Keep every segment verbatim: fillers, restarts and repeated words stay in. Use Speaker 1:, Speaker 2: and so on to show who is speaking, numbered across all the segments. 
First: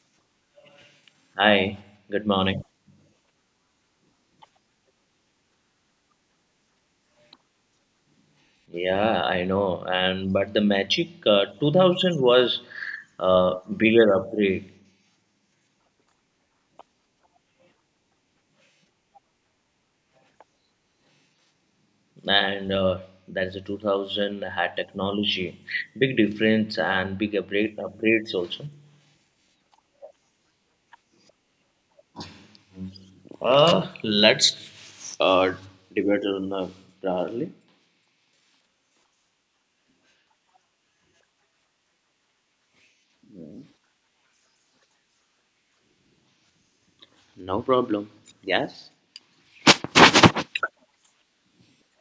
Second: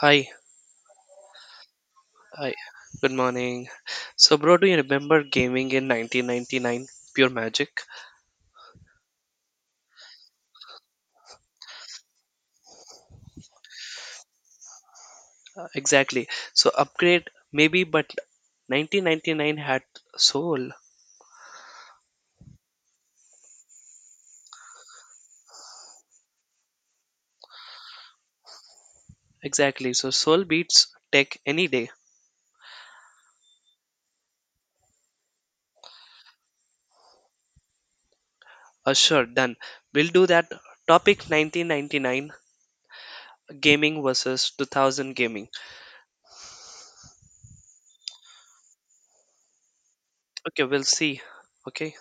Speaker 1: Hi,
Speaker 2: Hi, good
Speaker 1: hi.
Speaker 2: morning.
Speaker 1: Good morning. So, bro, do you remember gaming in nineteen ninety-nine? Pure magic.
Speaker 2: Yeah, I know. And but the Magic uh, two thousand was a bigger upgrade,
Speaker 1: Uh, exactly. So, upgrade maybe, but nineteen ninety-nine had soul.
Speaker 2: and uh, that's the two thousand had technology, big difference and big upgrade upgrades also.
Speaker 1: Exactly. So, soul beats tech any day.
Speaker 2: Uh, let's uh, debate on uh, broadly.
Speaker 1: Uh, sure, done. We'll do that. Topic nineteen ninety-nine gaming versus two thousand gaming.
Speaker 2: No problem. Yes.
Speaker 1: Okay, we'll see. Okay.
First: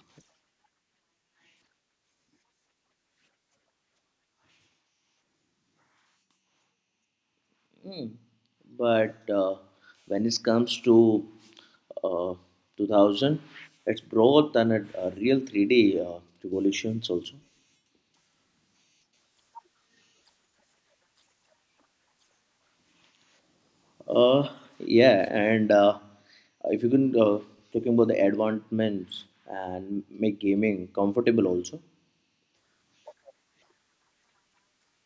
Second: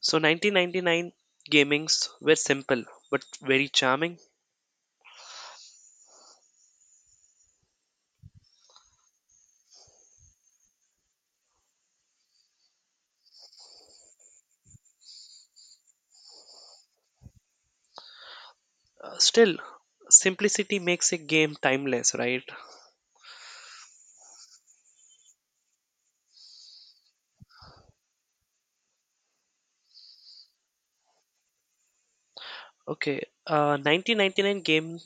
Speaker 1: So, nineteen ninety-nine gamings were simple but very charming.
Speaker 2: Hmm. But uh, when it comes to uh, two thousand, it's brought and a, a real three D uh, revolutions also.
Speaker 1: Uh, Still, simplicity makes a game timeless, right?
Speaker 2: Uh, yeah, and uh, if you can uh, talking about the advancements and make gaming comfortable also.
Speaker 1: Okay, uh, nineteen ninety-nine game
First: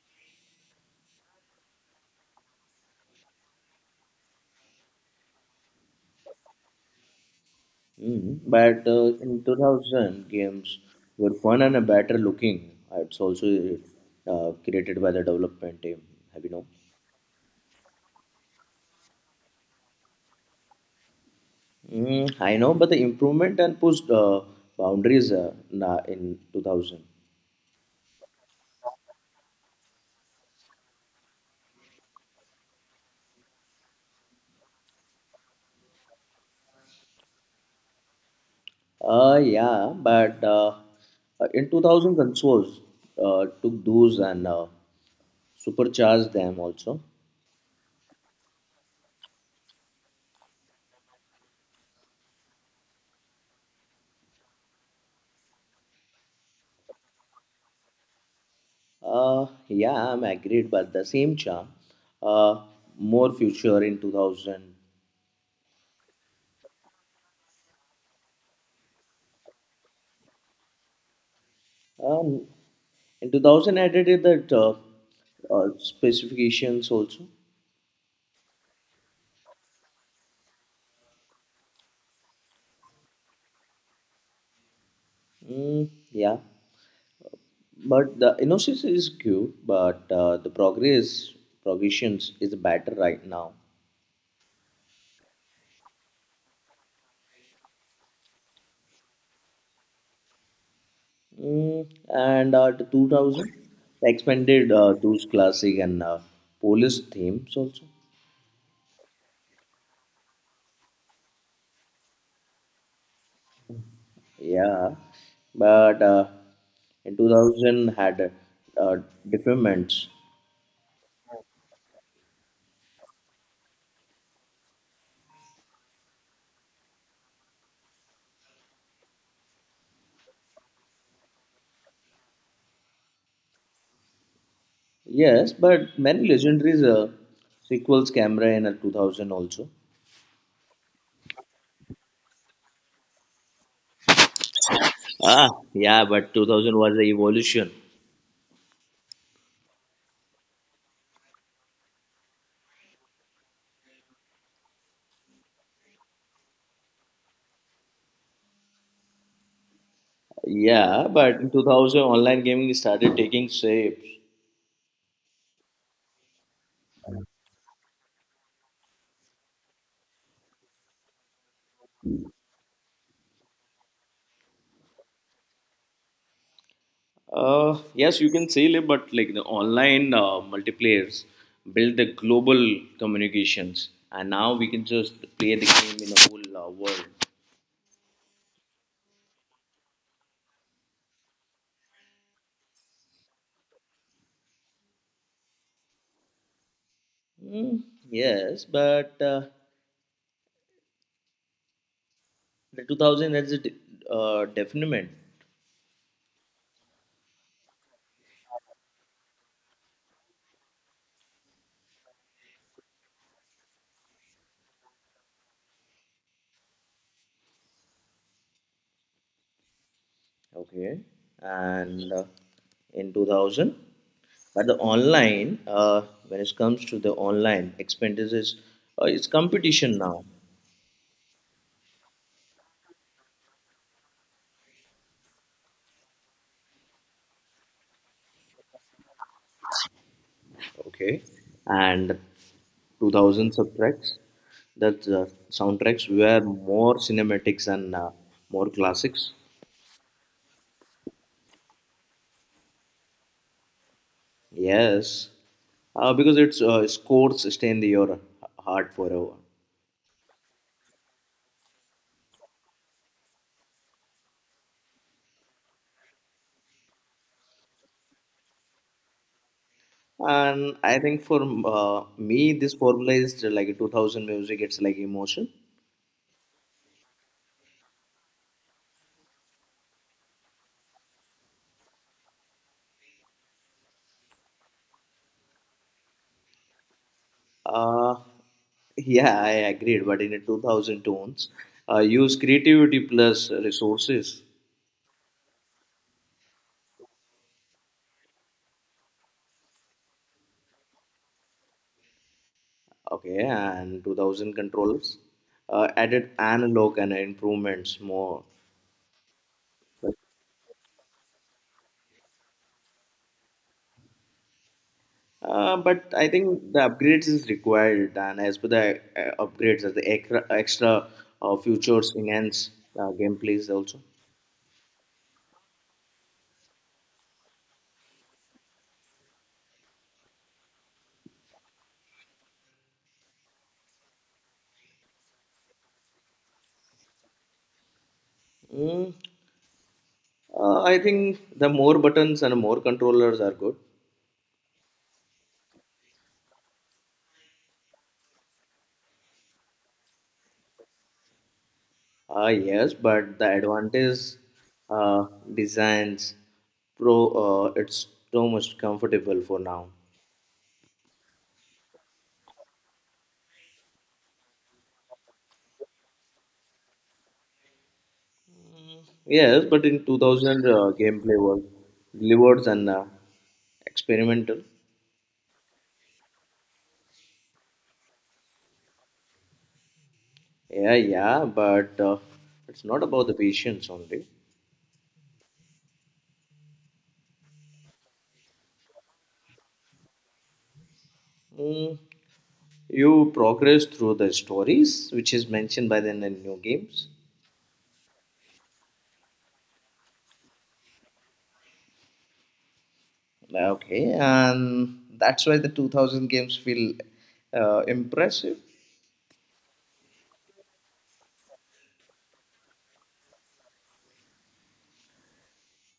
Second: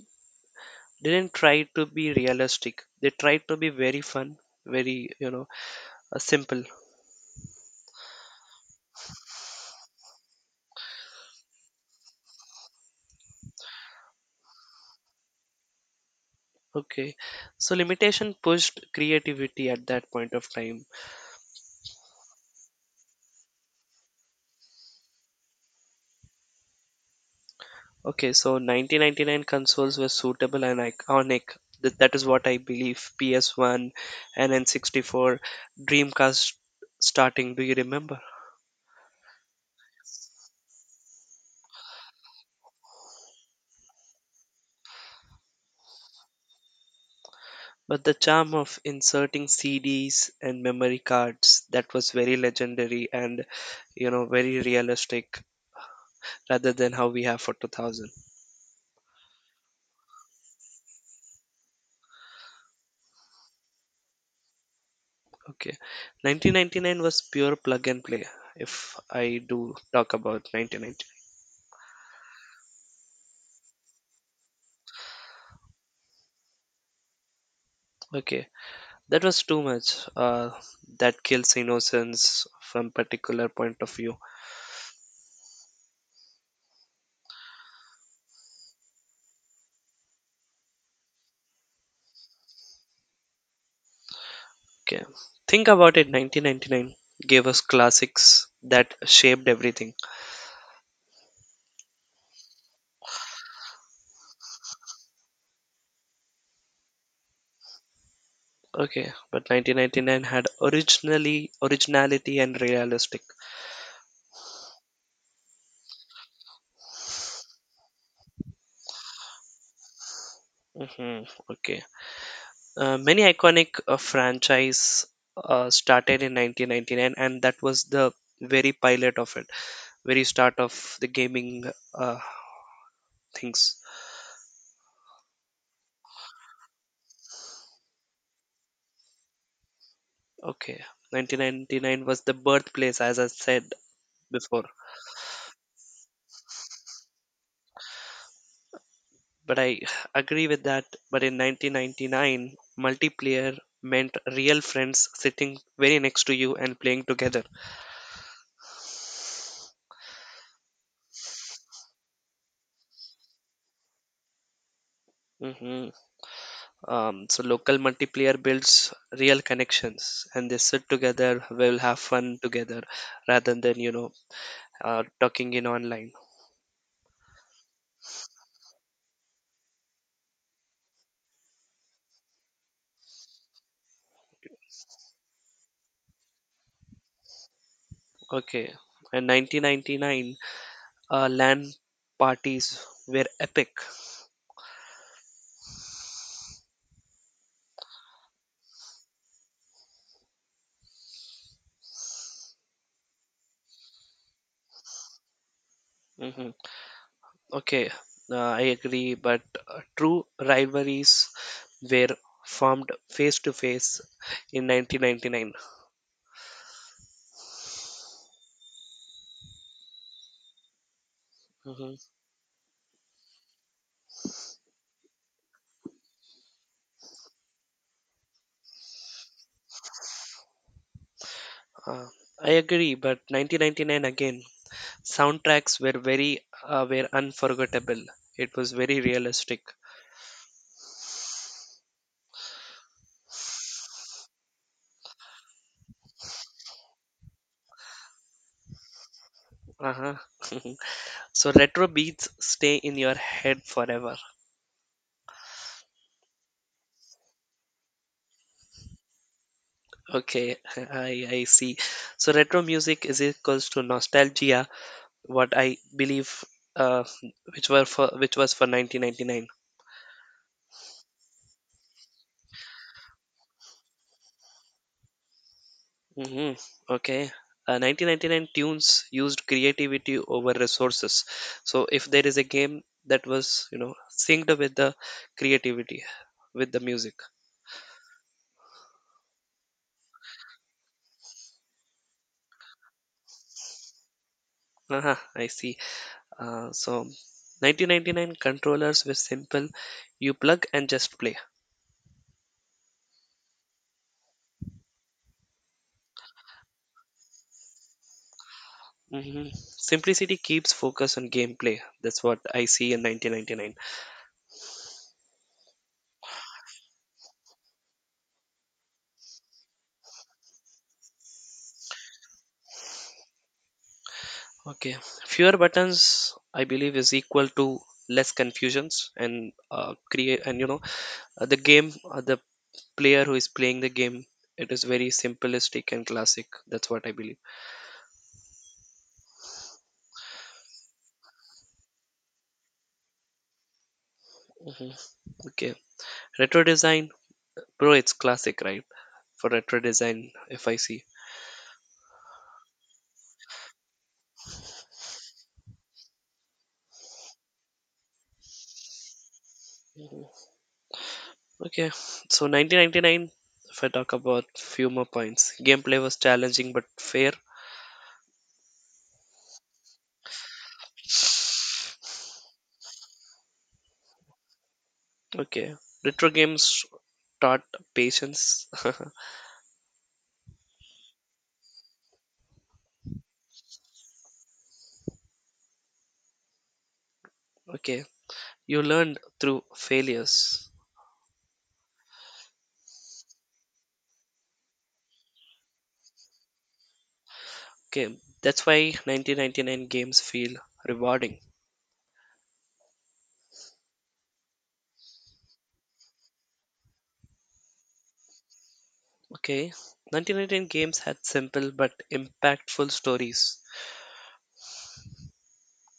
Speaker 1: didn't try to be realistic. They tried to be very fun, very, you know, uh, simple.
Speaker 2: Mm. But uh, in two thousand, games were fun and a better looking. It's also uh, created by the development team. Have you know?
Speaker 1: Okay, so limitation pushed creativity at that point of time.
Speaker 2: Mm, I know, but the improvement and pushed uh, boundaries uh, na- in two thousand.
Speaker 1: Okay, so nineteen ninety-nine consoles were suitable and iconic. Th- that is what I believe. P S one and N sixty-four, Dreamcast starting. Do you remember?
Speaker 2: Uh, yeah, but uh, uh, in two thousand consoles uh, took those and uh, supercharged them also.
Speaker 1: But the charm of inserting C Ds and memory cards, that was very legendary and, you know very realistic, rather than how we have for two thousand.
Speaker 2: Uh, yeah, I'm agreed, but the same charm, uh, more future in two thousand.
Speaker 1: Okay, nineteen ninety-nine was pure plug and play. If I do talk about nineteen ninety-nine,
Speaker 2: Um, in two thousand, I added that uh, uh, specifications also.
Speaker 1: okay, that was too much. Uh, that kills innocence from particular point of view.
Speaker 2: Mm, yeah. But the innocence is cute, but uh, the progress progressions is better right now.
Speaker 1: Okay, think about it. nineteen ninety-nine gave us classics that shaped everything.
Speaker 2: Mm, and uh, the two thousand they expanded uh, those classic and uh, Polish themes also.
Speaker 1: Okay, but nineteen ninety-nine had originally originality and realistic.
Speaker 2: Yeah, but uh, in two thousand had uh, deferments.
Speaker 1: Hmm. Okay. Uh, many iconic uh, franchise uh, started in nineteen ninety-nine, and that was the very pilot of it, very start of the gaming uh, things.
Speaker 2: Yes, but many legendaries uh, sequels camera in uh, two thousand also.
Speaker 1: Okay, nineteen ninety-nine was the birthplace, as I said before.
Speaker 2: Ah, yeah, but two thousand was the evolution.
Speaker 1: But I agree with that. But in nineteen ninety-nine, multiplayer meant real friends sitting very next to you and playing together.
Speaker 2: Yeah, but in two thousand, online gaming started taking shape.
Speaker 1: Mhm. Um, so local multiplayer builds real connections, and they sit together. We'll have fun together, rather than you know uh, talking in online.
Speaker 2: Uh, yes, you can say it, but like the online uh, multiplayers build the global communications, and now we can just play the game in the whole uh, world.
Speaker 1: Okay, in nineteen ninety-nine, uh, LAN parties were epic.
Speaker 2: Mm, yes, but uh, the two thousand is a de- uh, definite.
Speaker 1: Hmm. Okay, uh, I agree, but uh, true rivalries were formed face to face in nineteen ninety-nine.
Speaker 2: Okay,
Speaker 1: Hmm.
Speaker 2: and uh, in two thousand, but the online, uh, when it comes to the online expenses, uh, it's competition now.
Speaker 1: Uh, I agree, but nineteen ninety-nine again. Soundtracks were very, uh, were unforgettable. It was very realistic.
Speaker 2: Okay, and two thousand soundtracks that uh, soundtracks were more cinematics and uh, more classics.
Speaker 1: Uh-huh. So retro beats stay in your head forever.
Speaker 2: Yes, uh, because it's uh, scores stay in the- your heart forever.
Speaker 1: Okay, I I see. So retro music is equals to nostalgia. What I believe, uh, which were for which was for nineteen ninety-nine.
Speaker 2: And I think for uh, me this formula is like two thousand music. It's like emotion.
Speaker 1: Hmm. Okay. Uh, nineteen ninety-nine tunes used creativity over resources. So if there is a game that was, you know, synced with the creativity, with the music.
Speaker 2: uh, yeah, I agreed, but in a two thousand tones uh, use creativity plus resources.
Speaker 1: Ah, I see. Uh, so nineteen ninety-nine controllers were simple. You plug and just play.
Speaker 2: Okay, and two thousand controllers uh, added analog and improvements more.
Speaker 1: Hmm. Simplicity keeps focus on gameplay. That's what I see in nineteen ninety-nine.
Speaker 2: Uh, but I think the upgrades is required, and as per the uh, upgrades, as the extra, extra uh, features enhance uh, gameplays also.
Speaker 1: Okay. Fewer buttons, I believe, is equal to less confusions, and uh, create, and you know uh, the game, uh, the player who is playing the game, it is very simplistic and classic. That's what I believe.
Speaker 2: Mm, uh, I think the more buttons and more controllers are good.
Speaker 1: Okay, retro design, bro, it's classic, right? For retro design, if I see.
Speaker 2: Uh, yes, but the advantage uh, designs pro uh, it's too much comfortable for now.
Speaker 1: Okay, so nineteen ninety-nine, if I talk about few more points, gameplay was challenging but fair.
Speaker 2: Yes, but in two thousand, uh, gameplay was delivered and uh, experimental.
Speaker 1: Okay, retro games taught patience.
Speaker 2: Yeah, yeah, but uh, it's not about the patience only.
Speaker 1: Okay, you learned through failures.
Speaker 2: Mm, you progress through the stories, which is mentioned by the n- new games.
Speaker 1: Okay, that's why nineteen ninety-nine games feel rewarding.
Speaker 2: Okay, and that's why the two thousand games feel uh, impressive.
Speaker 1: Okay, nineteen ninety-nine games had simple but impactful stories.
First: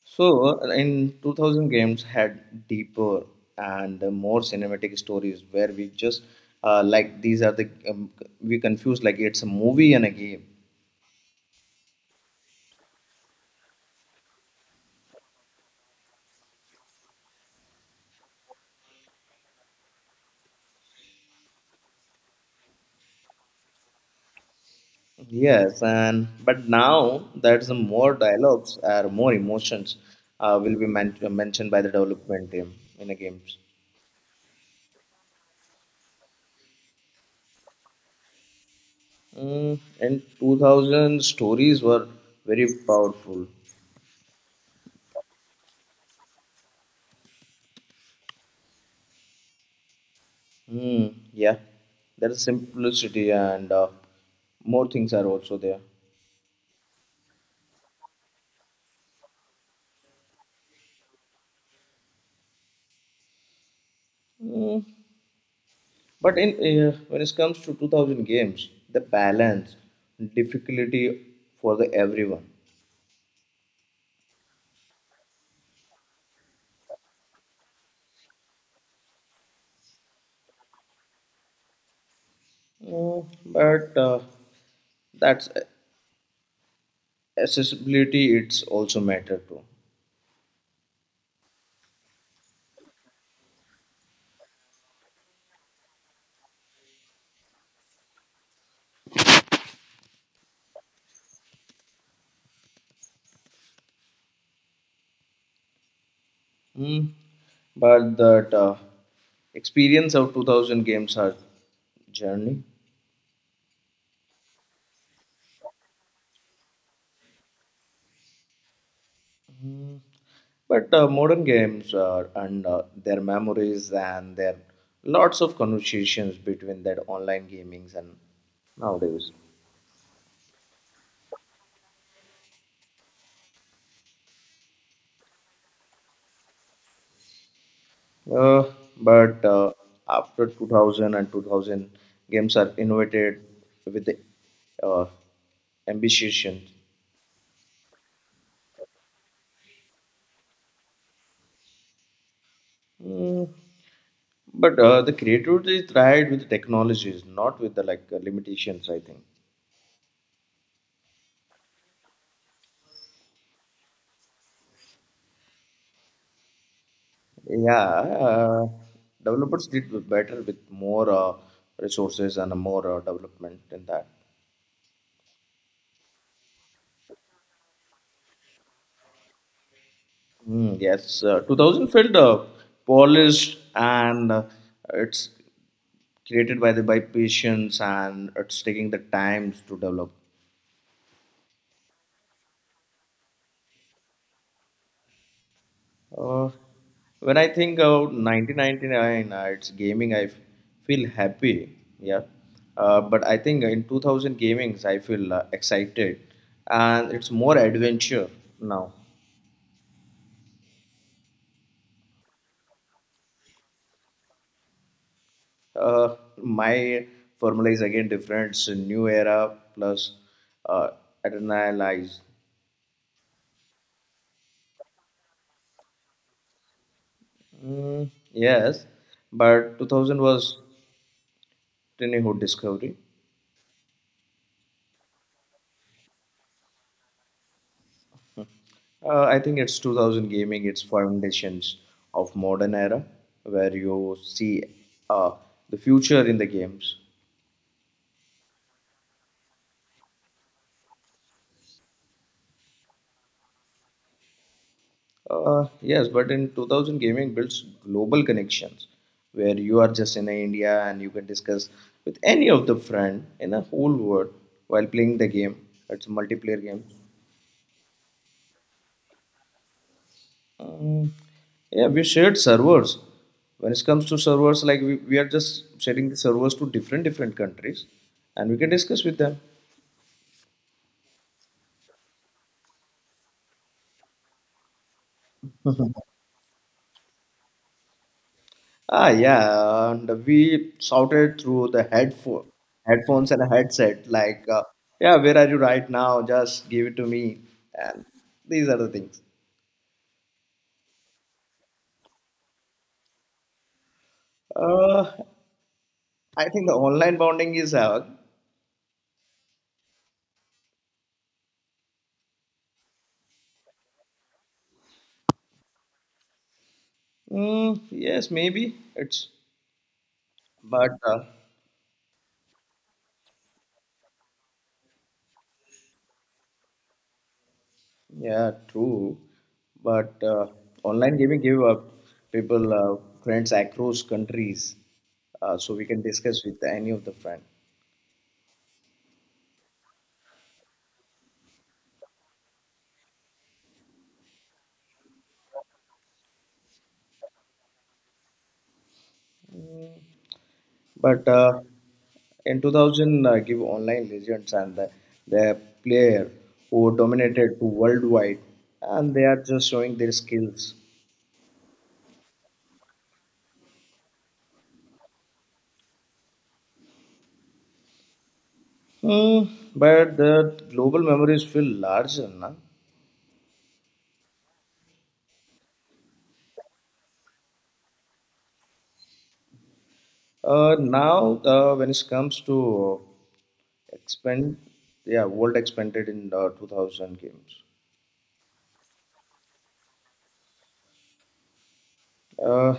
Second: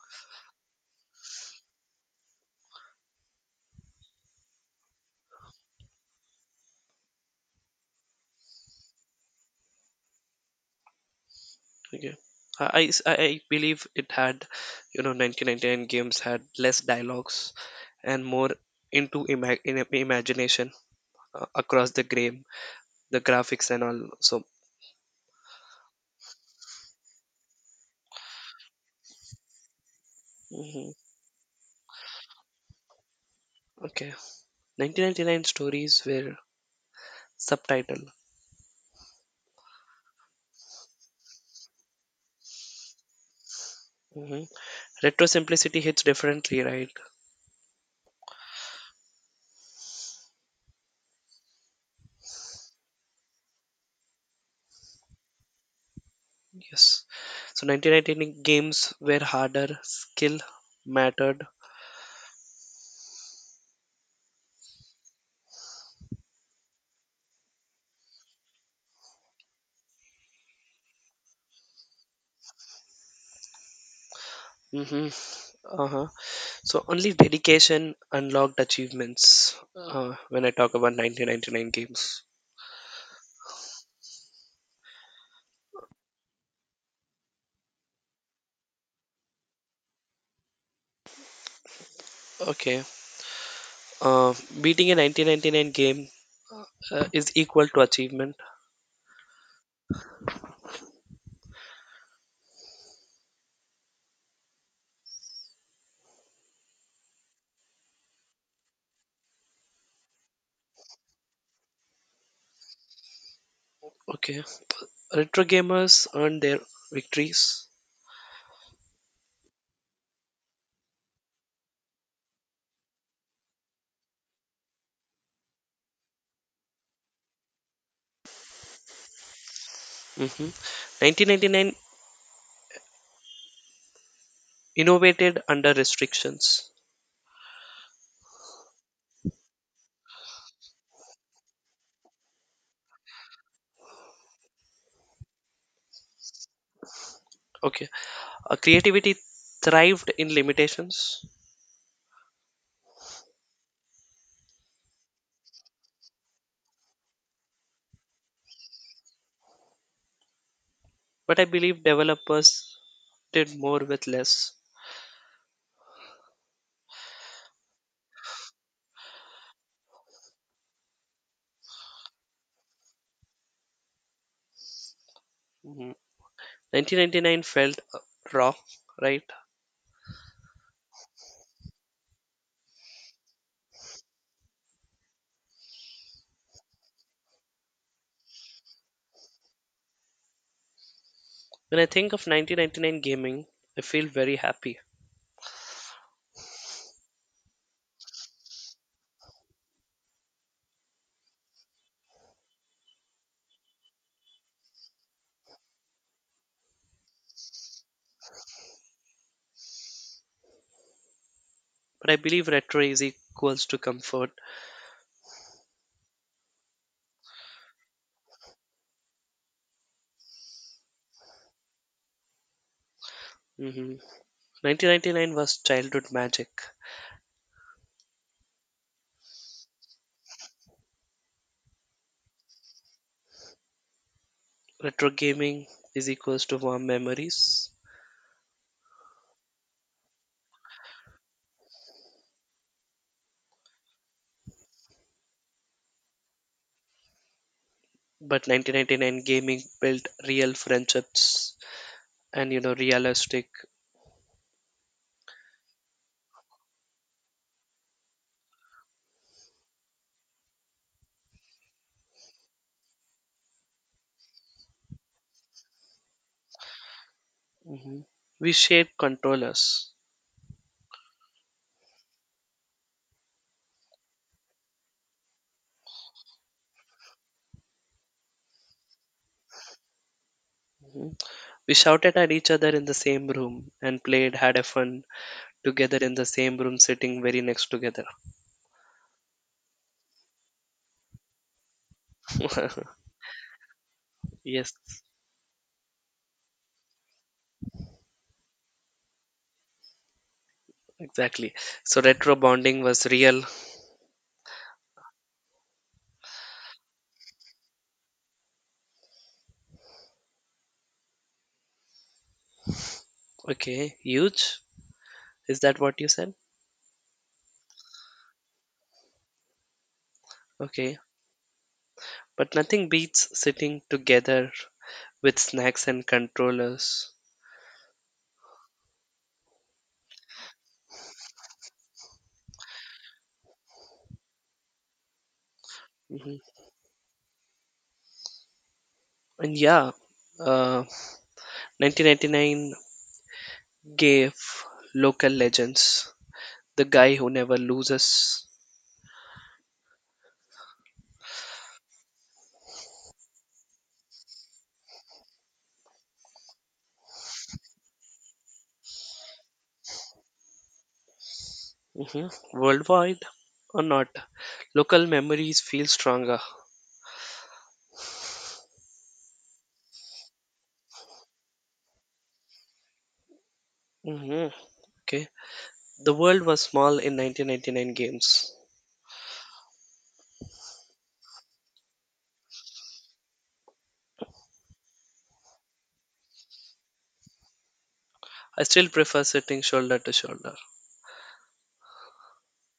Speaker 2: So, uh, in two thousand games had deeper and uh, more cinematic stories where we just uh, like these are the um, we confuse like it's a movie and a game.
Speaker 1: Okay. I, I, I believe it had, you know, nineteen ninety-nine games had less dialogues and more into ima- in, imagination uh, across the game, the graphics and all. So,
Speaker 2: Yes, and but now there's some more dialogues or more emotions uh, will be
Speaker 1: mhm.
Speaker 2: men- mentioned by the development team in the games.
Speaker 1: Okay. nineteen ninety-nine stories were subtitled.
Speaker 2: Mm, in two thousand, stories were very powerful.
Speaker 1: Hmm. Retro simplicity hits differently, right?
Speaker 2: Mm, yeah, there is simplicity and uh, more things are also there.
Speaker 1: Yes. So nineteen ninety-nine games were harder, skill mattered.
Speaker 2: Mm, but in uh, when it comes to two thousand games, the balance, difficulty for the everyone.
Speaker 1: Hmm. Uh-huh. So only dedication unlocked achievements uh, when I talk about nineteen ninety-nine games.
Speaker 2: Mm, but uh, that's uh, accessibility. It's also matter too.
Speaker 1: Okay. Uh, beating a nineteen ninety-nine game uh, is equal to achievement.
Speaker 2: Mm, but that uh, experience of two thousand games are journey.
Speaker 1: Okay. Retro gamers earned their victories.
Speaker 2: But uh, modern games are, and uh, their memories and their lots of conversations between that online gamings and nowadays.
Speaker 1: Mhm. nineteen ninety-nine innovated under restrictions.
Speaker 2: Uh, but uh, after two thousand and two thousand games are innovated with the uh, ambition.
Speaker 1: Okay, uh, creativity thrived in limitations,
Speaker 2: Mm, but uh, the creativity is tried with technologies, not with the like uh, limitations. I think.
Speaker 1: but I believe developers did more with less.
Speaker 2: Yeah, uh, developers did better with more uh, resources and more uh, development in that.
Speaker 1: Mhm. nineteen ninety-nine felt uh, raw, right?
Speaker 2: Mm, yes, uh, two thousand felt uh, polished and uh, it's created by the by patience and it's taking the times to develop.
Speaker 1: When I think of nineteen ninety-nine gaming, I feel very happy.
Speaker 2: Uh, when I think about nineteen ninety-nine, uh, it's gaming. I f- feel happy, yeah. Uh, but I think in two thousand gamings, I feel uh, excited, and it's more adventure now.
Speaker 1: But I believe retro is equals to comfort.
Speaker 2: Uh, my formula is again different. It's a new era plus uh, adrenalized.
Speaker 1: Mhm. nineteen ninety-nine was childhood magic.
Speaker 2: Mm, yes, but two thousand was tiny hood discovery.
Speaker 1: Retro gaming is equals to warm memories.
Speaker 2: Uh, I think it's two thousand gaming, it's foundations of modern era where you see uh, the future in the games.
Speaker 1: But nineteen ninety-nine gaming built real friendships and, you know realistic.
Speaker 2: Uh, yes, but in two thousand gaming builds global connections where you are just in India and you can discuss with any of the friend in the whole world while playing the game. It's a multiplayer game.
Speaker 1: Mhm. We shared controllers.
Speaker 2: Um, yeah, we shared servers. When it comes to servers, like we, we are just sharing the servers to different different countries, and we can discuss with them.
Speaker 1: Mhm. We shouted at each other in the same room and played, had a fun together in the same room, sitting very next together.
Speaker 2: Ah, yeah, and we shouted through the headphone, headphones and a headset, like, uh,
Speaker 1: Yes,
Speaker 2: "Yeah, where are you right now? Just give it to me." And these are the things.
Speaker 1: exactly, so retro bonding was real.
Speaker 2: Uh, I think the online bonding is uh,
Speaker 1: Okay, huge, is that what you said?
Speaker 2: mm, yes, maybe it's, but
Speaker 1: Okay,
Speaker 2: uh,
Speaker 1: but nothing beats sitting together with snacks and controllers.
Speaker 2: yeah, true. But uh, online gaming give uh, people uh, friends across countries, uh, so we can
Speaker 1: Mhm.
Speaker 2: discuss with any of the friend.
Speaker 1: And yeah, uh nineteen ninety-nine gave local legends, the guy who never loses.
Speaker 2: But uh, in two thousand, uh, give online legends and the, the player who dominated to worldwide, and they are just showing their skills.
Speaker 1: Mhm. Worldwide or not, local memories feel stronger.
Speaker 2: Hmm, but the global memories feel larger now.
Speaker 1: Hmm. Okay. The world was small in nineteen ninety-nine games.
Speaker 2: Uh, now, uh, when it comes to expand, yeah, world expanded in uh, two thousand games.
Speaker 1: I still prefer sitting shoulder to shoulder.
Speaker 2: Uh,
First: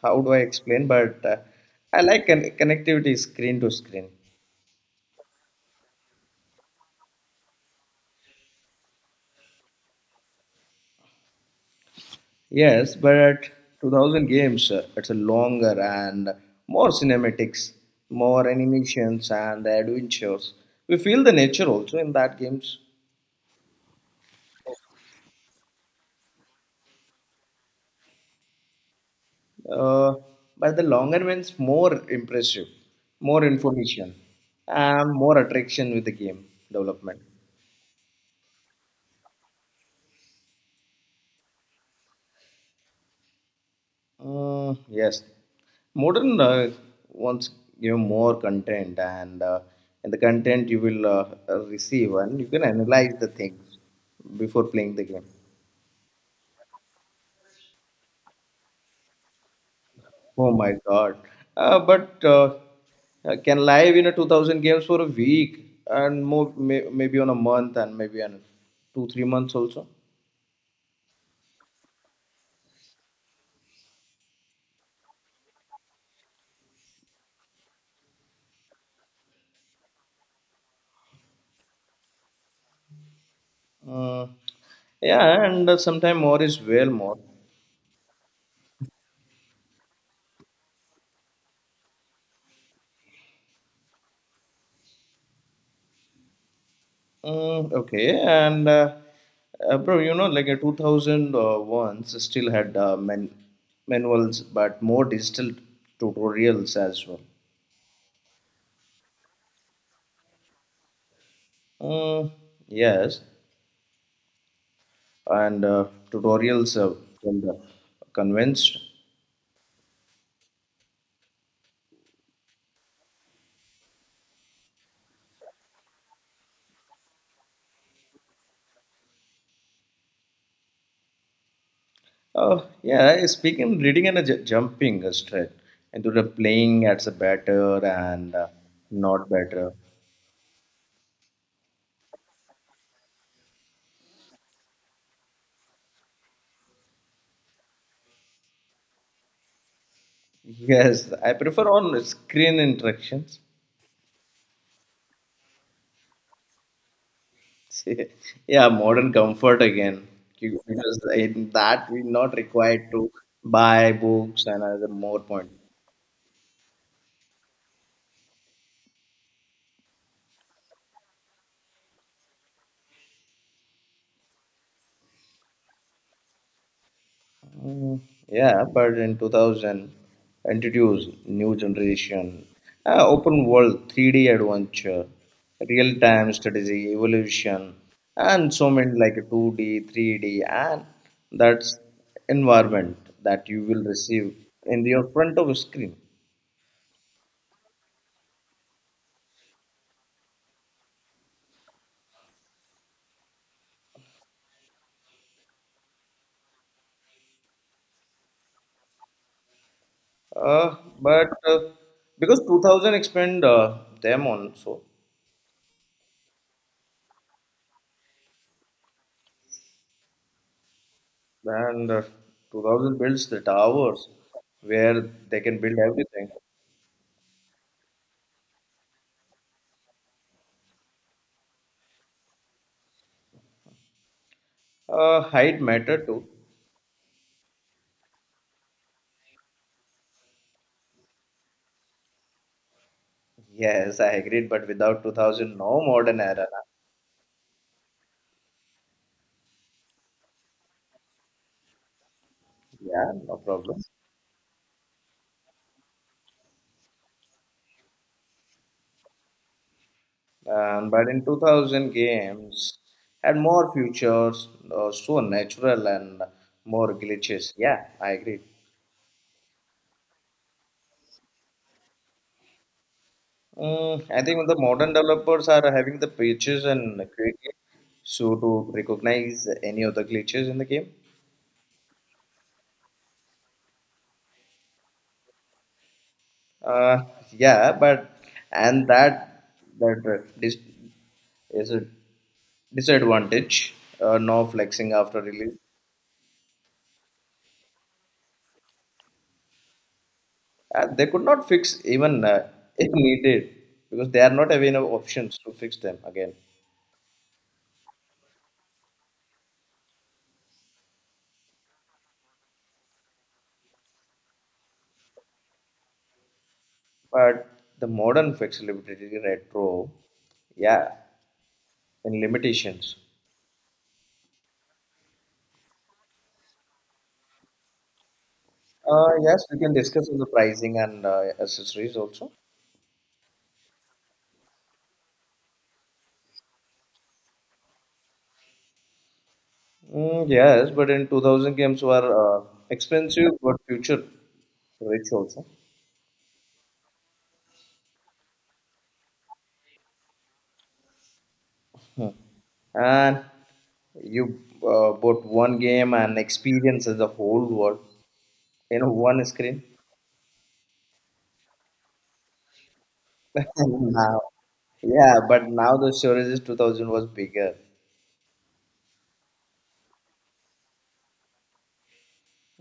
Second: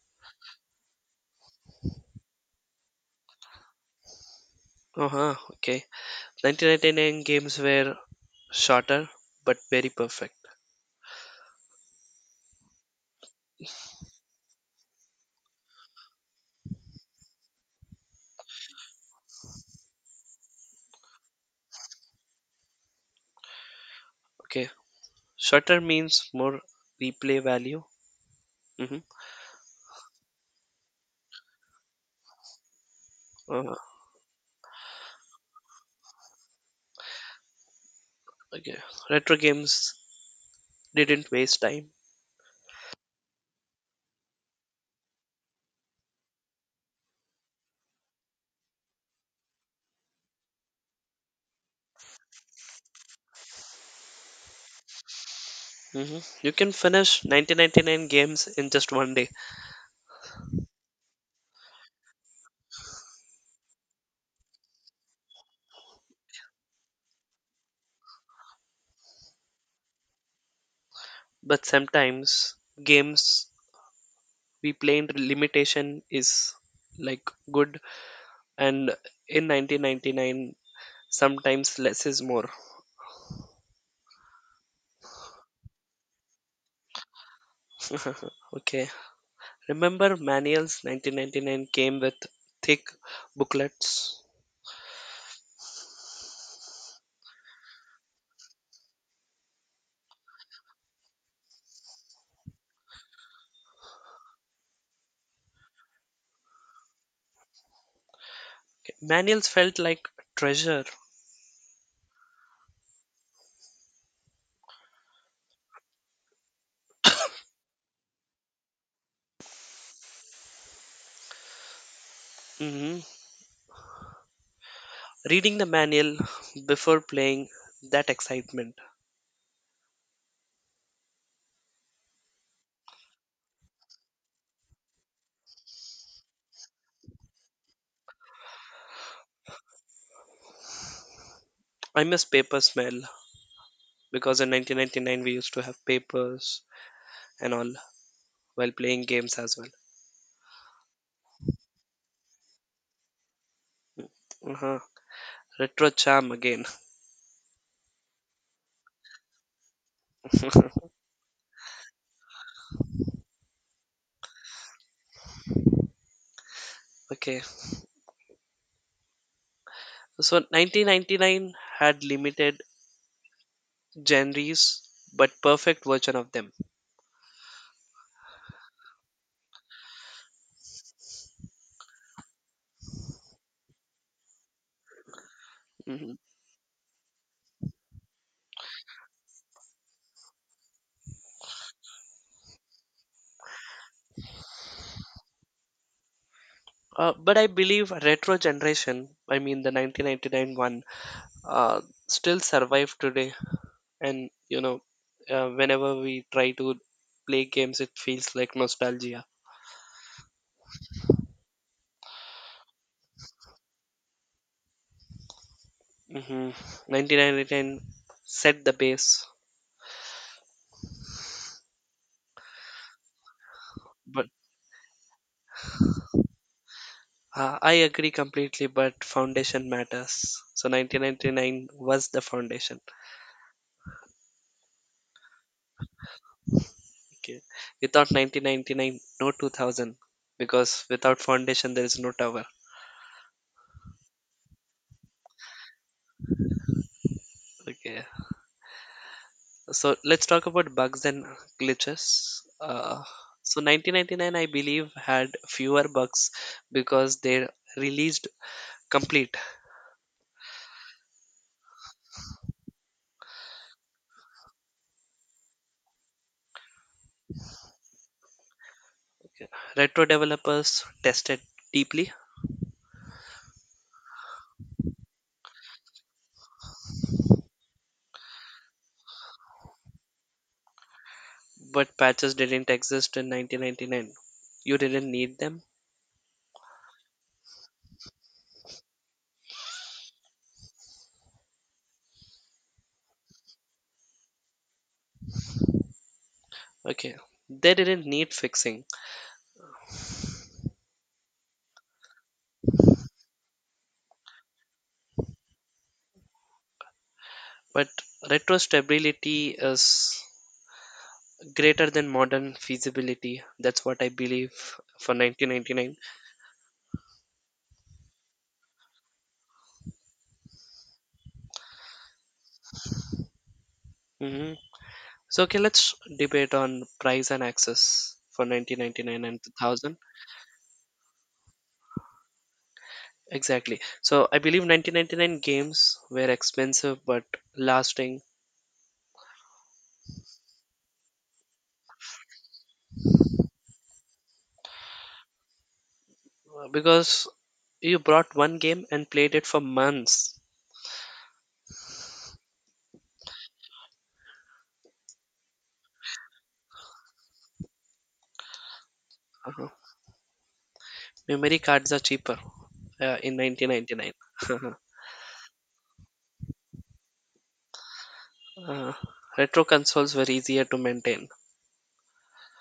Speaker 2: how do I explain? But uh, I like con- connectivity screen to screen.
Speaker 1: Uh huh. Okay. nineteen ninety-nine games were shorter but very perfect.
Speaker 2: Yes, but at two thousand games, uh, it's a longer and more cinematics, more animations and adventures. We feel the nature also in that games.
Speaker 1: Okay. Shorter means more replay value. Mm-hmm.
Speaker 2: Uh, but the longer ones more impressive, more
Speaker 1: Uh,
Speaker 2: information, and more attraction with the game development.
Speaker 1: okay. Retro games didn't waste time.
Speaker 2: Uh, yes, modern uh, wants give more content, and uh, in the content you will uh, uh, receive, and you can analyze the things before playing the game.
Speaker 1: Hmm. You can finish nineteen ninety-nine games in just one day,
Speaker 2: Oh my God. Uh, but uh, uh, can live in a two thousand games for a week and more, may, maybe on a month and maybe on two, three months also.
Speaker 1: but sometimes games we play in limitation is like good, and in nineteen ninety-nine sometimes less is more.
Speaker 2: Mm, yeah, and uh, sometime more is well more.
Speaker 1: Okay, remember manuals, nineteen ninety-nine came with thick booklets.
Speaker 2: Mm, okay, and uh, uh, bro, you know, like a two thousand ones still had uh, man manuals, but more digital tutorials as well.
Speaker 1: Manuals felt like treasure.
Speaker 2: Mm, yes, and uh, tutorials uh, till the convinced.
Speaker 1: Hmm. Reading the manual before playing, that excitement.
Speaker 2: Oh, yeah. Speaking, reading and uh, ju- jumping uh, straight into the playing as a batter and uh, not better.
Speaker 1: I miss paper smell, because in nineteen ninety-nine we used to have papers and all while playing games as well.
Speaker 2: Yes, I prefer on screen interactions.
Speaker 1: Uh-huh. Retro charm again.
Speaker 2: Yeah, modern comfort again. You- Because in that we're not required to buy books and other more point.
Speaker 1: Okay. So nineteen ninety-nine had limited genres but perfect version of them.
Speaker 2: Mm, yeah, but in two thousand, introduced new generation, uh, open world, three D adventure,
Speaker 1: Mhm.
Speaker 2: real-time strategy, evolution, and so many like two D, three D, and that's environment that you will receive in your front of screen.
Speaker 1: Uh, but I believe retro generation, I mean the nineteen ninety-nine one, uh, still survive today. And, you know, uh, whenever we try to play games, it feels like nostalgia.
Speaker 2: Uh, but uh, because two thousand expand uh, them on so
Speaker 1: Mm-hmm. nineteen ninety-nine set the base,
Speaker 2: and uh, two thousand builds the towers
Speaker 1: but
Speaker 2: where they can build everything.
Speaker 1: Uh, I agree completely, but foundation matters. So nineteen ninety-nine was the foundation.
Speaker 2: Uh, height matter too.
Speaker 1: Okay. Without nineteen ninety-nine, no two thousand, because without foundation, there is no tower.
Speaker 2: Yes, I agreed, but without two thousand, no modern era. Na.
Speaker 1: Okay. So let's talk about bugs and glitches. Uh,
Speaker 2: Yeah, no
Speaker 1: so
Speaker 2: problem.
Speaker 1: nineteen ninety-nine, I believe, had fewer bugs because they released complete.
Speaker 2: Um, but in two thousand, games had more features, uh, so natural and more glitches. Yeah, I agree.
Speaker 1: Retro developers tested deeply,
Speaker 2: Mm, I think the modern developers are having the patches and creative so to recognize any of the glitches in the game.
Speaker 1: but patches didn't exist in nineteen ninety-nine. You didn't need them.
Speaker 2: Uh, yeah, but and that that uh, dis- is it disadvantage, uh, no flexing after release.
Speaker 1: Okay, they didn't need fixing,
Speaker 2: Uh, they could not fix even uh, if needed because they are not having enough options to fix them again.
Speaker 1: but retro stability is greater than modern feasibility. That's what I believe for nineteen ninety-nine.
Speaker 2: But the modern flexibility retro, yeah, in limitations.
Speaker 1: Hmm. So, okay, let's debate on price and access for
Speaker 2: Uh,
Speaker 1: nineteen ninety-nine and
Speaker 2: yes, we can
Speaker 1: two thousand.
Speaker 2: discuss on the pricing and uh, accessories also.
Speaker 1: Exactly. So, I believe nineteen ninety-nine games were expensive but lasting,
Speaker 2: Mm, yes, but in two thousand games were uh, expensive but future rich also.
Speaker 1: uh, because you brought one game and played it for months.
Speaker 2: And you uh, bought one game and experience is the whole world. you know one screen.
Speaker 1: Uh-huh. Memory cards are cheaper uh, in nineteen ninety-nine.
Speaker 2: Now, yeah, but now the storage is two thousand was bigger.
Speaker 1: Uh, retro consoles were easier to maintain.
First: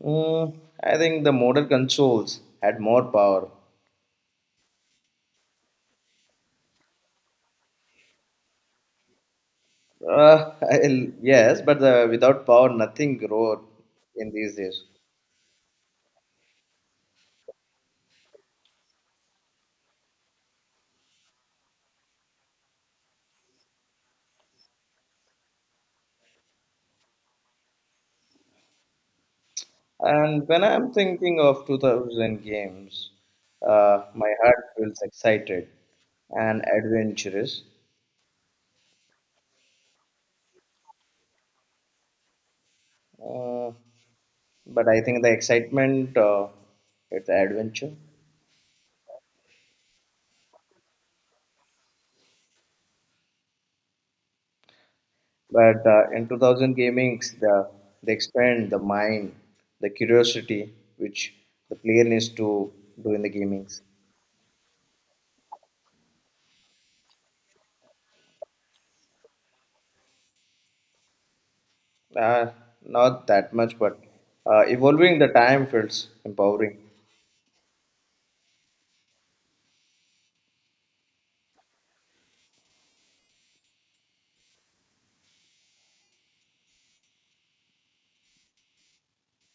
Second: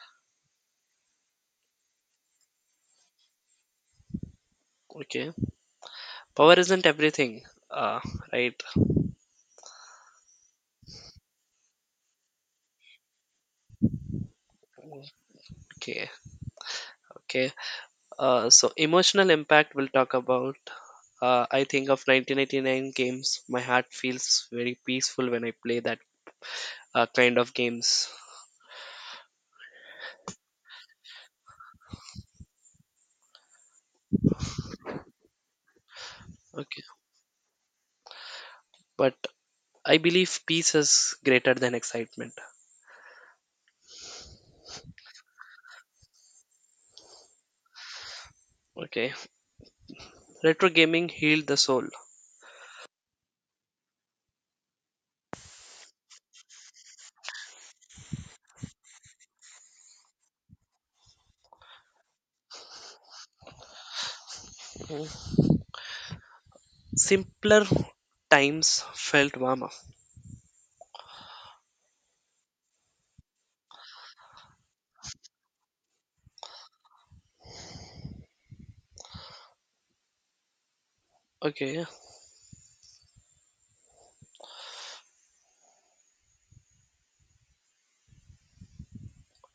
Speaker 2: Mm, I think the modern consoles had more power.
Speaker 1: Okay. Power isn't everything. Uh, right.
Speaker 2: uh, I'll- yes, but the, without power nothing growed in these days.
Speaker 1: Okay. Okay. Uh, so emotional impact we'll talk about. Uh, I think of nineteen eighty-nine games. My heart feels very peaceful when I play that uh, kind of games.
Speaker 2: And when I'm thinking of two thousand games, uh, my heart feels excited and
Speaker 1: Okay.
Speaker 2: adventurous.
Speaker 1: But I believe peace is greater than excitement.
Speaker 2: uh, but I think the excitement uh, it's adventure.
Speaker 1: Okay. Retro gaming healed the soul.
Speaker 2: But uh, in two thousand gamings, the, they expand the mind, the curiosity which the player needs to do in the gamings.
Speaker 1: Simpler times felt warmer.
Speaker 2: Uh, Not that much, but uh, evolving the time feels empowering.
Speaker 1: Okay.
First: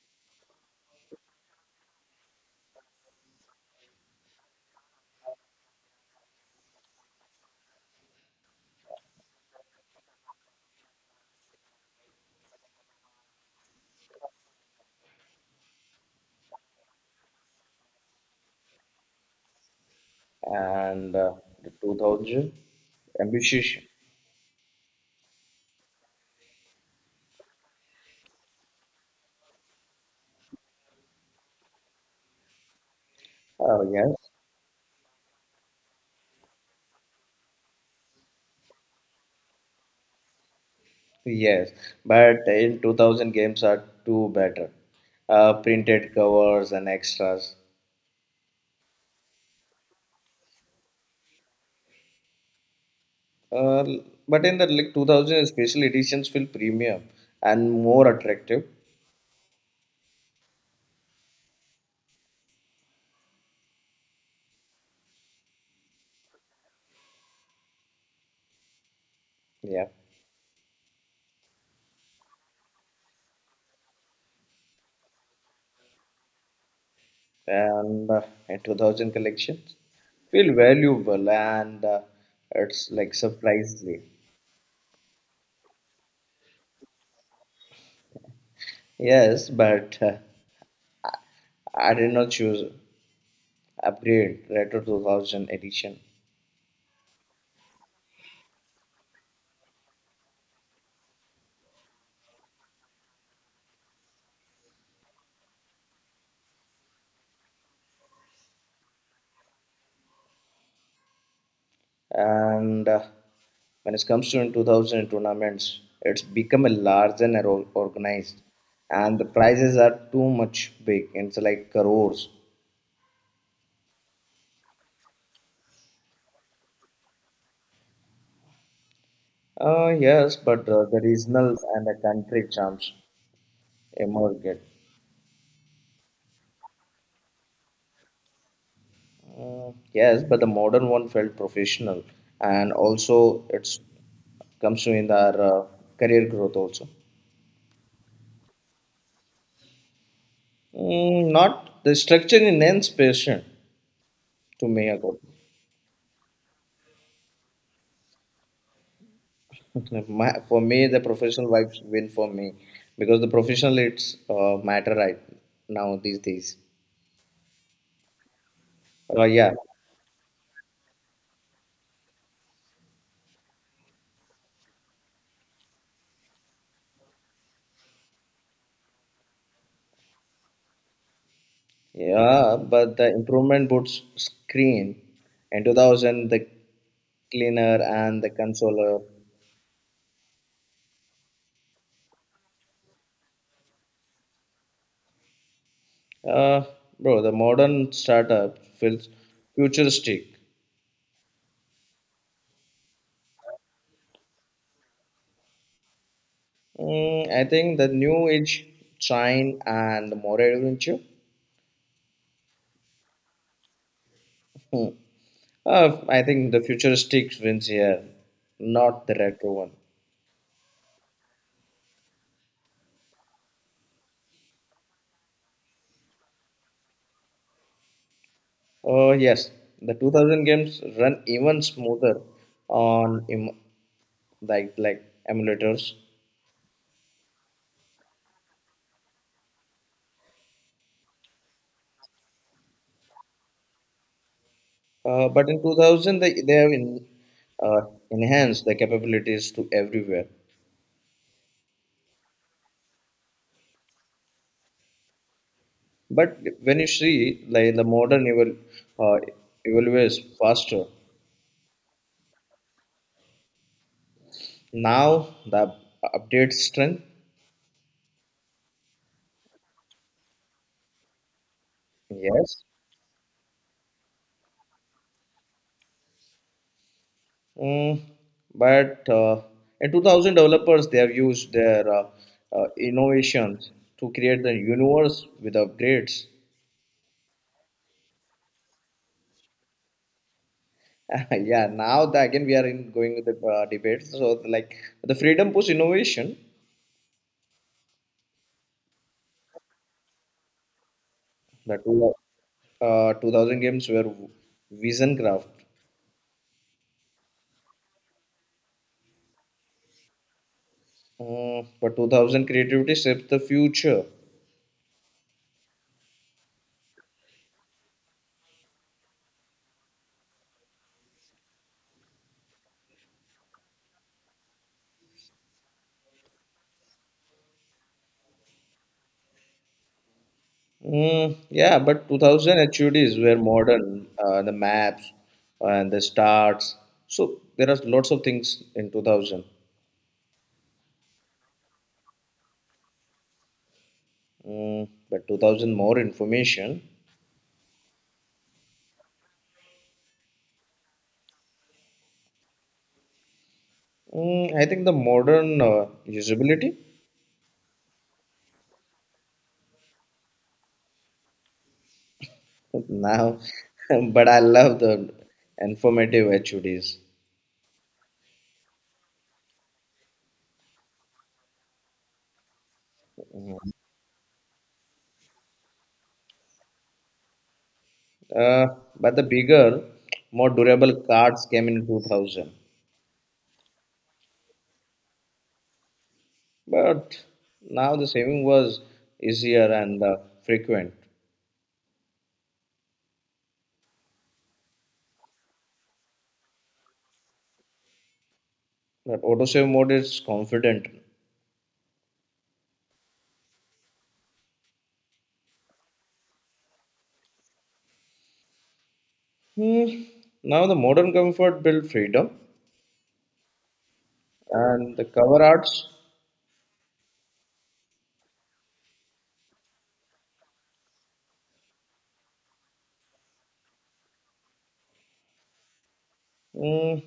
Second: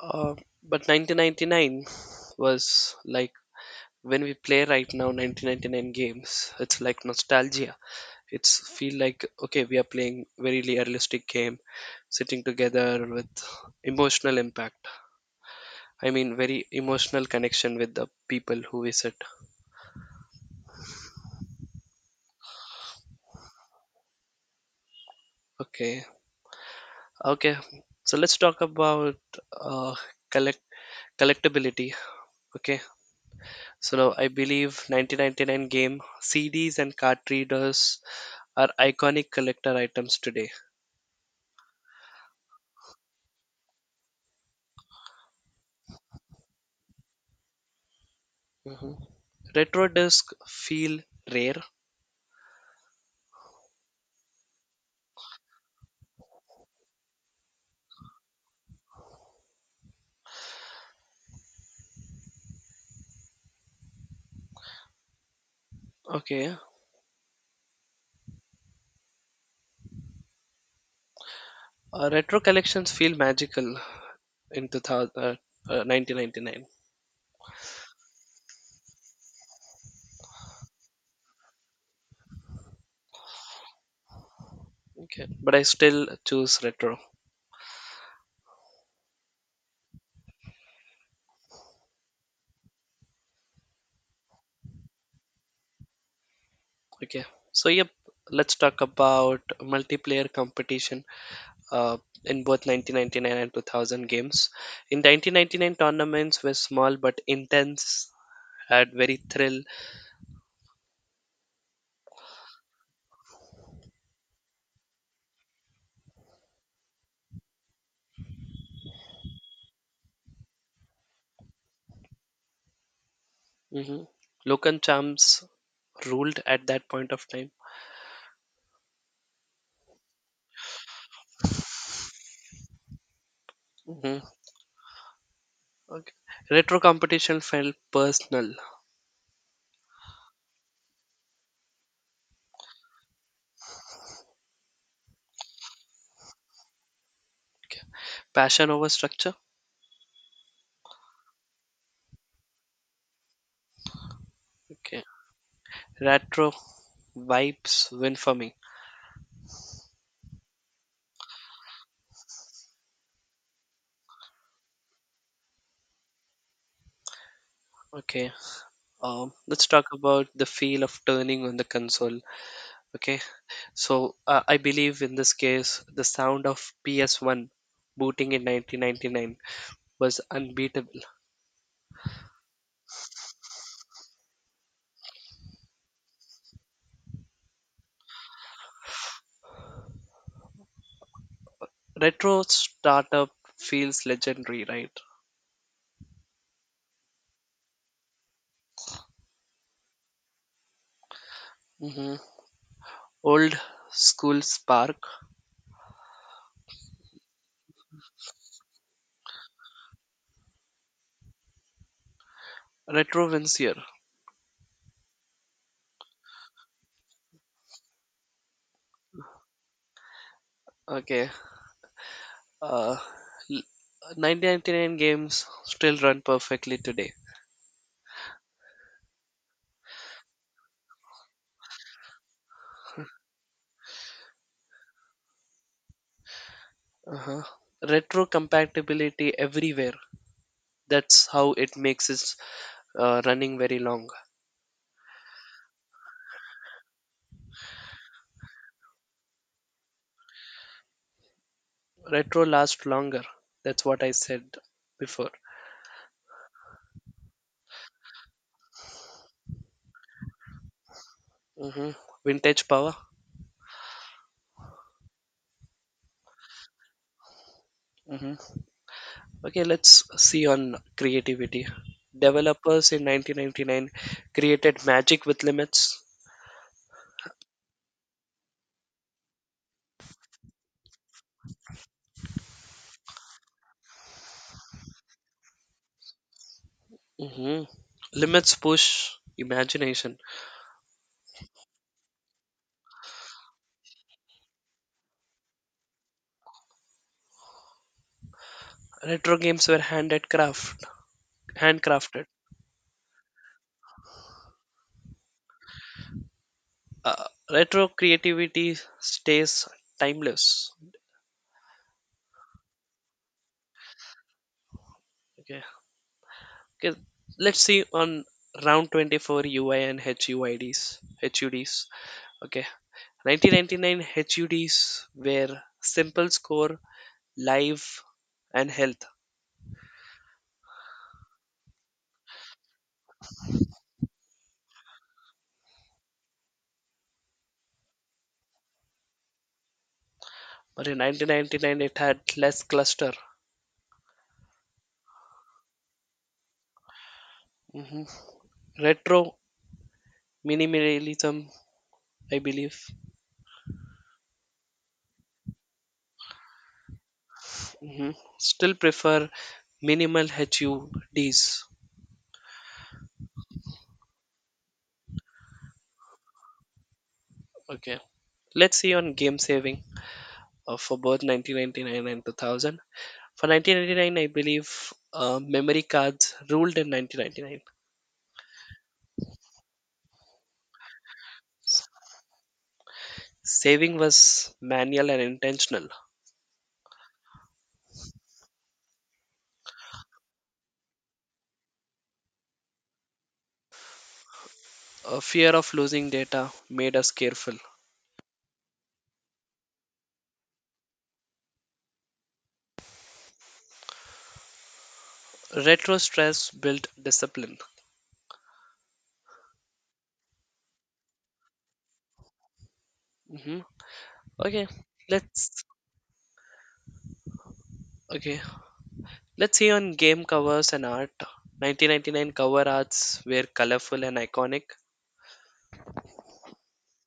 Speaker 1: Uh, but nineteen ninety-nine was like, when we play right now nineteen ninety-nine games, it's like nostalgia. It's feel like okay, we are playing very realistic game, sitting together with emotional impact. I mean, very emotional connection with the people who we sit.
Speaker 2: And uh, the two thousand ambitious.
Speaker 1: Okay, okay. So let's talk about uh, collect collectability. Okay.
Speaker 2: Oh
Speaker 1: So now
Speaker 2: yes,
Speaker 1: I believe nineteen ninety-nine game C Ds and card readers are iconic collector items today.
Speaker 2: yes. But in two thousand games are too better. Uh, printed covers and extras.
Speaker 1: Mhm. Retro discs feel rare.
Speaker 2: Uh, but in the like two thousand special editions feel premium and more attractive.
Speaker 1: Okay.
Speaker 2: Yeah,
Speaker 1: Uh, retro collections feel magical in two thousand, uh, uh, nineteen ninety-nine.
Speaker 2: and uh, in two thousand collections feel valuable and uh, it's like surprisingly.
Speaker 1: Okay. But I still choose retro.
Speaker 2: Yes, but uh, I did not choose upgrade retro two thousand edition.
Speaker 1: Okay. So, yep. Let's talk about multiplayer competition uh, in both nineteen ninety-nine and two thousand games. In nineteen ninety-nine, tournaments were small but intense, had very thrill.
Speaker 2: And uh, when it comes to in two thousand tournaments, it's become a large and or- organized, and the prizes are too much big. It's like crores.
Speaker 1: Mhm. Local champs ruled at that point of time.
Speaker 2: Uh, yes, but uh, the regionals and the country charms
Speaker 1: Mhm.
Speaker 2: emerged.
Speaker 1: Okay. Retro competition felt personal.
Speaker 2: Uh, yes, but the modern one felt professional, and also it's comes to in our uh, career growth also.
Speaker 1: Okay. Passion over structure.
Speaker 2: Mm, not the structure in ends patient to me
Speaker 1: Okay.
Speaker 2: ago.
Speaker 1: Retro vibes win for me.
Speaker 2: My, for me, the professional vibes win for me because the professional it's uh, matter right now these days.
Speaker 1: Okay.
Speaker 2: Uh,
Speaker 1: Um,
Speaker 2: yeah,
Speaker 1: let's talk about the feel of turning on the console. Okay. So uh, I believe, in this case, the sound of P S one booting in nineteen ninety-nine was unbeatable.
Speaker 2: yeah, but the improvement boots screen in two thousand the cleaner and the consoler.
Speaker 1: Retro startup feels legendary, right?
Speaker 2: Uh, bro, the modern startup feels futuristic.
Speaker 1: Mhm. Old School Spark,
Speaker 2: Mm, I think the new age shine and more adventure.
Speaker 1: Retro Vincier.
Speaker 2: Hmm. Uh, I think the futuristic wins here, not the retro one.
Speaker 1: Okay. Uh, l- nineteen ninety-nine games still run perfectly today.
Speaker 2: Oh yes, the two thousand games run even smoother on em- like like emulators.
Speaker 1: Uh-huh. Retro compatibility everywhere. That's how it makes it uh, running very long.
Speaker 2: Uh, but in two thousand, they, they have in, uh, enhanced the capabilities to everywhere.
Speaker 1: Retro lasts longer. That's what I said before.
Speaker 2: But when you see, like the modern evol- uh, evolves faster.
Speaker 1: Hmm. Vintage power.
Speaker 2: Now the update strength,
Speaker 1: Hmm. Okay, let's see on creativity.
Speaker 2: yes,
Speaker 1: Developers in nineteen ninety-nine created magic with limits.
Speaker 2: mm, but uh, in two thousand developers they have used their uh, uh, innovations to create the universe with upgrades.
Speaker 1: Hmm. Limits push imagination.
Speaker 2: Yeah, now the, again we are in going with the uh, debates. So like the freedom push innovation,
Speaker 1: Retro games were handcrafted,
Speaker 2: the two,
Speaker 1: handcrafted.
Speaker 2: uh, two thousand games were vision graph.
Speaker 1: Uh, retro creativity stays timeless.
Speaker 2: Mm, but two thousand creativity shaped the future.
Speaker 1: Okay. Okay. Let's see on round twenty-four, U I and H U I Ds. H U Ds. Okay. nineteen ninety-nine H U Ds were simple score, live, and health.
Speaker 2: Mm, yeah, but two thousand HUDs were modern, uh, the maps and the stars. So there are lots of things in two thousand.
Speaker 1: But in nineteen ninety-nine, it had less cluster.
Speaker 2: Mm, but two thousand more information.
Speaker 1: Retro minimalism, I believe.
Speaker 2: Mm, I think the modern uh, usability.
Speaker 1: Mhm. Still prefer minimal H U Ds.
Speaker 2: Now, but I love the informative HUDs.
Speaker 1: Okay. Let's see on game saving uh, for both nineteen ninety-nine and two thousand. For nineteen ninety-nine, I believe uh, memory cards ruled in nineteen ninety-nine.
Speaker 2: Uh, but the bigger, more durable cards came in two thousand.
Speaker 1: Saving was manual and intentional.
Speaker 2: But now the saving was easier and uh, frequent.
Speaker 1: A fear of losing data made us careful.
Speaker 2: But auto save mode is confident.
Speaker 1: Retro stress built discipline.
Speaker 2: Hmm. Now the modern comfort built freedom
Speaker 1: Hmm. Okay,
Speaker 2: and the cover
Speaker 1: let's
Speaker 2: arts.
Speaker 1: okay. Let's see on game covers and art. nineteen ninety-nine cover arts were colorful and iconic.
Speaker 2: Hmm.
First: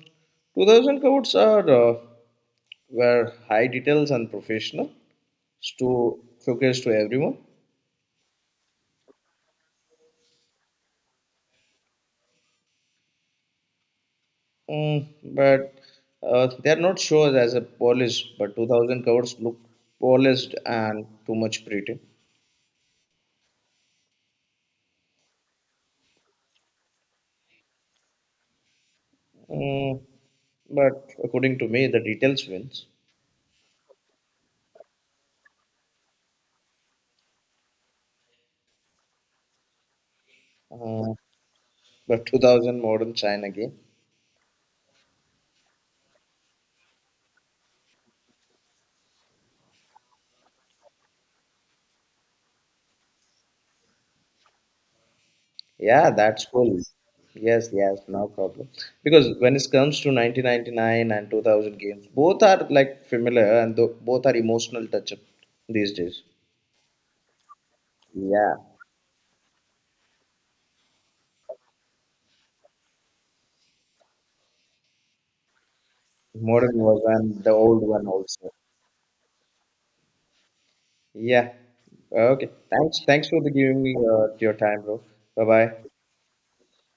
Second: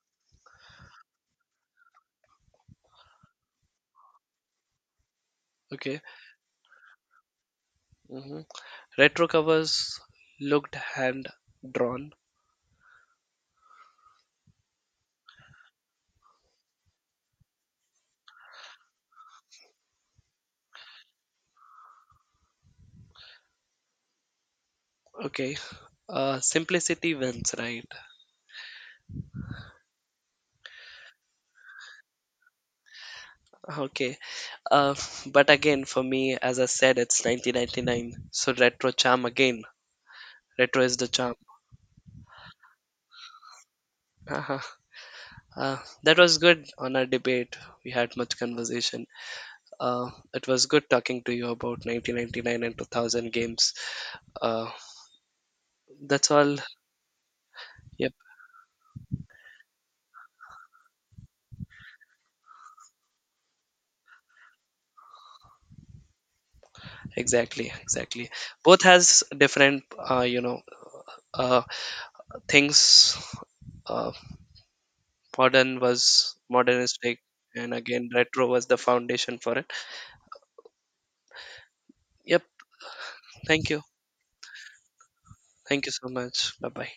Speaker 2: two thousand covers are uh, were high details and professional
Speaker 1: Okay.
Speaker 2: to showcase to everyone.
Speaker 1: Hmm. Retro covers looked hand drawn.
Speaker 2: Mm, but uh, they are not shown as a polished, but two thousand covers look polished and too much pretty.
Speaker 1: Okay. Uh, simplicity wins, right?
Speaker 2: Mm, but according to me, the details wins.
Speaker 1: Okay. Uh, but again, for me, as I said, it's nineteen ninety-nine. So retro charm again. Retro is the
Speaker 2: Uh,
Speaker 1: charm.
Speaker 2: but two thousand modern China game.
Speaker 1: Uh-huh. Uh, that was good on our debate. We had much conversation. Uh, it was good talking to you about nineteen ninety-nine and two thousand games. Uh,
Speaker 2: Yeah,
Speaker 1: that's
Speaker 2: that's
Speaker 1: all.
Speaker 2: cool. Yes, yes,
Speaker 1: Yep,
Speaker 2: no problem. Because when it comes to nineteen ninety-nine and two thousand games, both are like familiar and tho- both are emotional touch up these days.
Speaker 1: exactly, exactly.
Speaker 2: Yeah,
Speaker 1: Both has different, uh, you know, uh, things, uh, modern was
Speaker 2: modern was
Speaker 1: modernistic,
Speaker 2: and the
Speaker 1: and
Speaker 2: old one
Speaker 1: again retro
Speaker 2: also.
Speaker 1: was the foundation for it.
Speaker 2: Yeah.
Speaker 1: Yep,
Speaker 2: Okay. Thanks. Thanks for the
Speaker 1: thank you,
Speaker 2: giving me uh, your time, bro. Bye bye.
Speaker 1: thank you so much. Bye bye.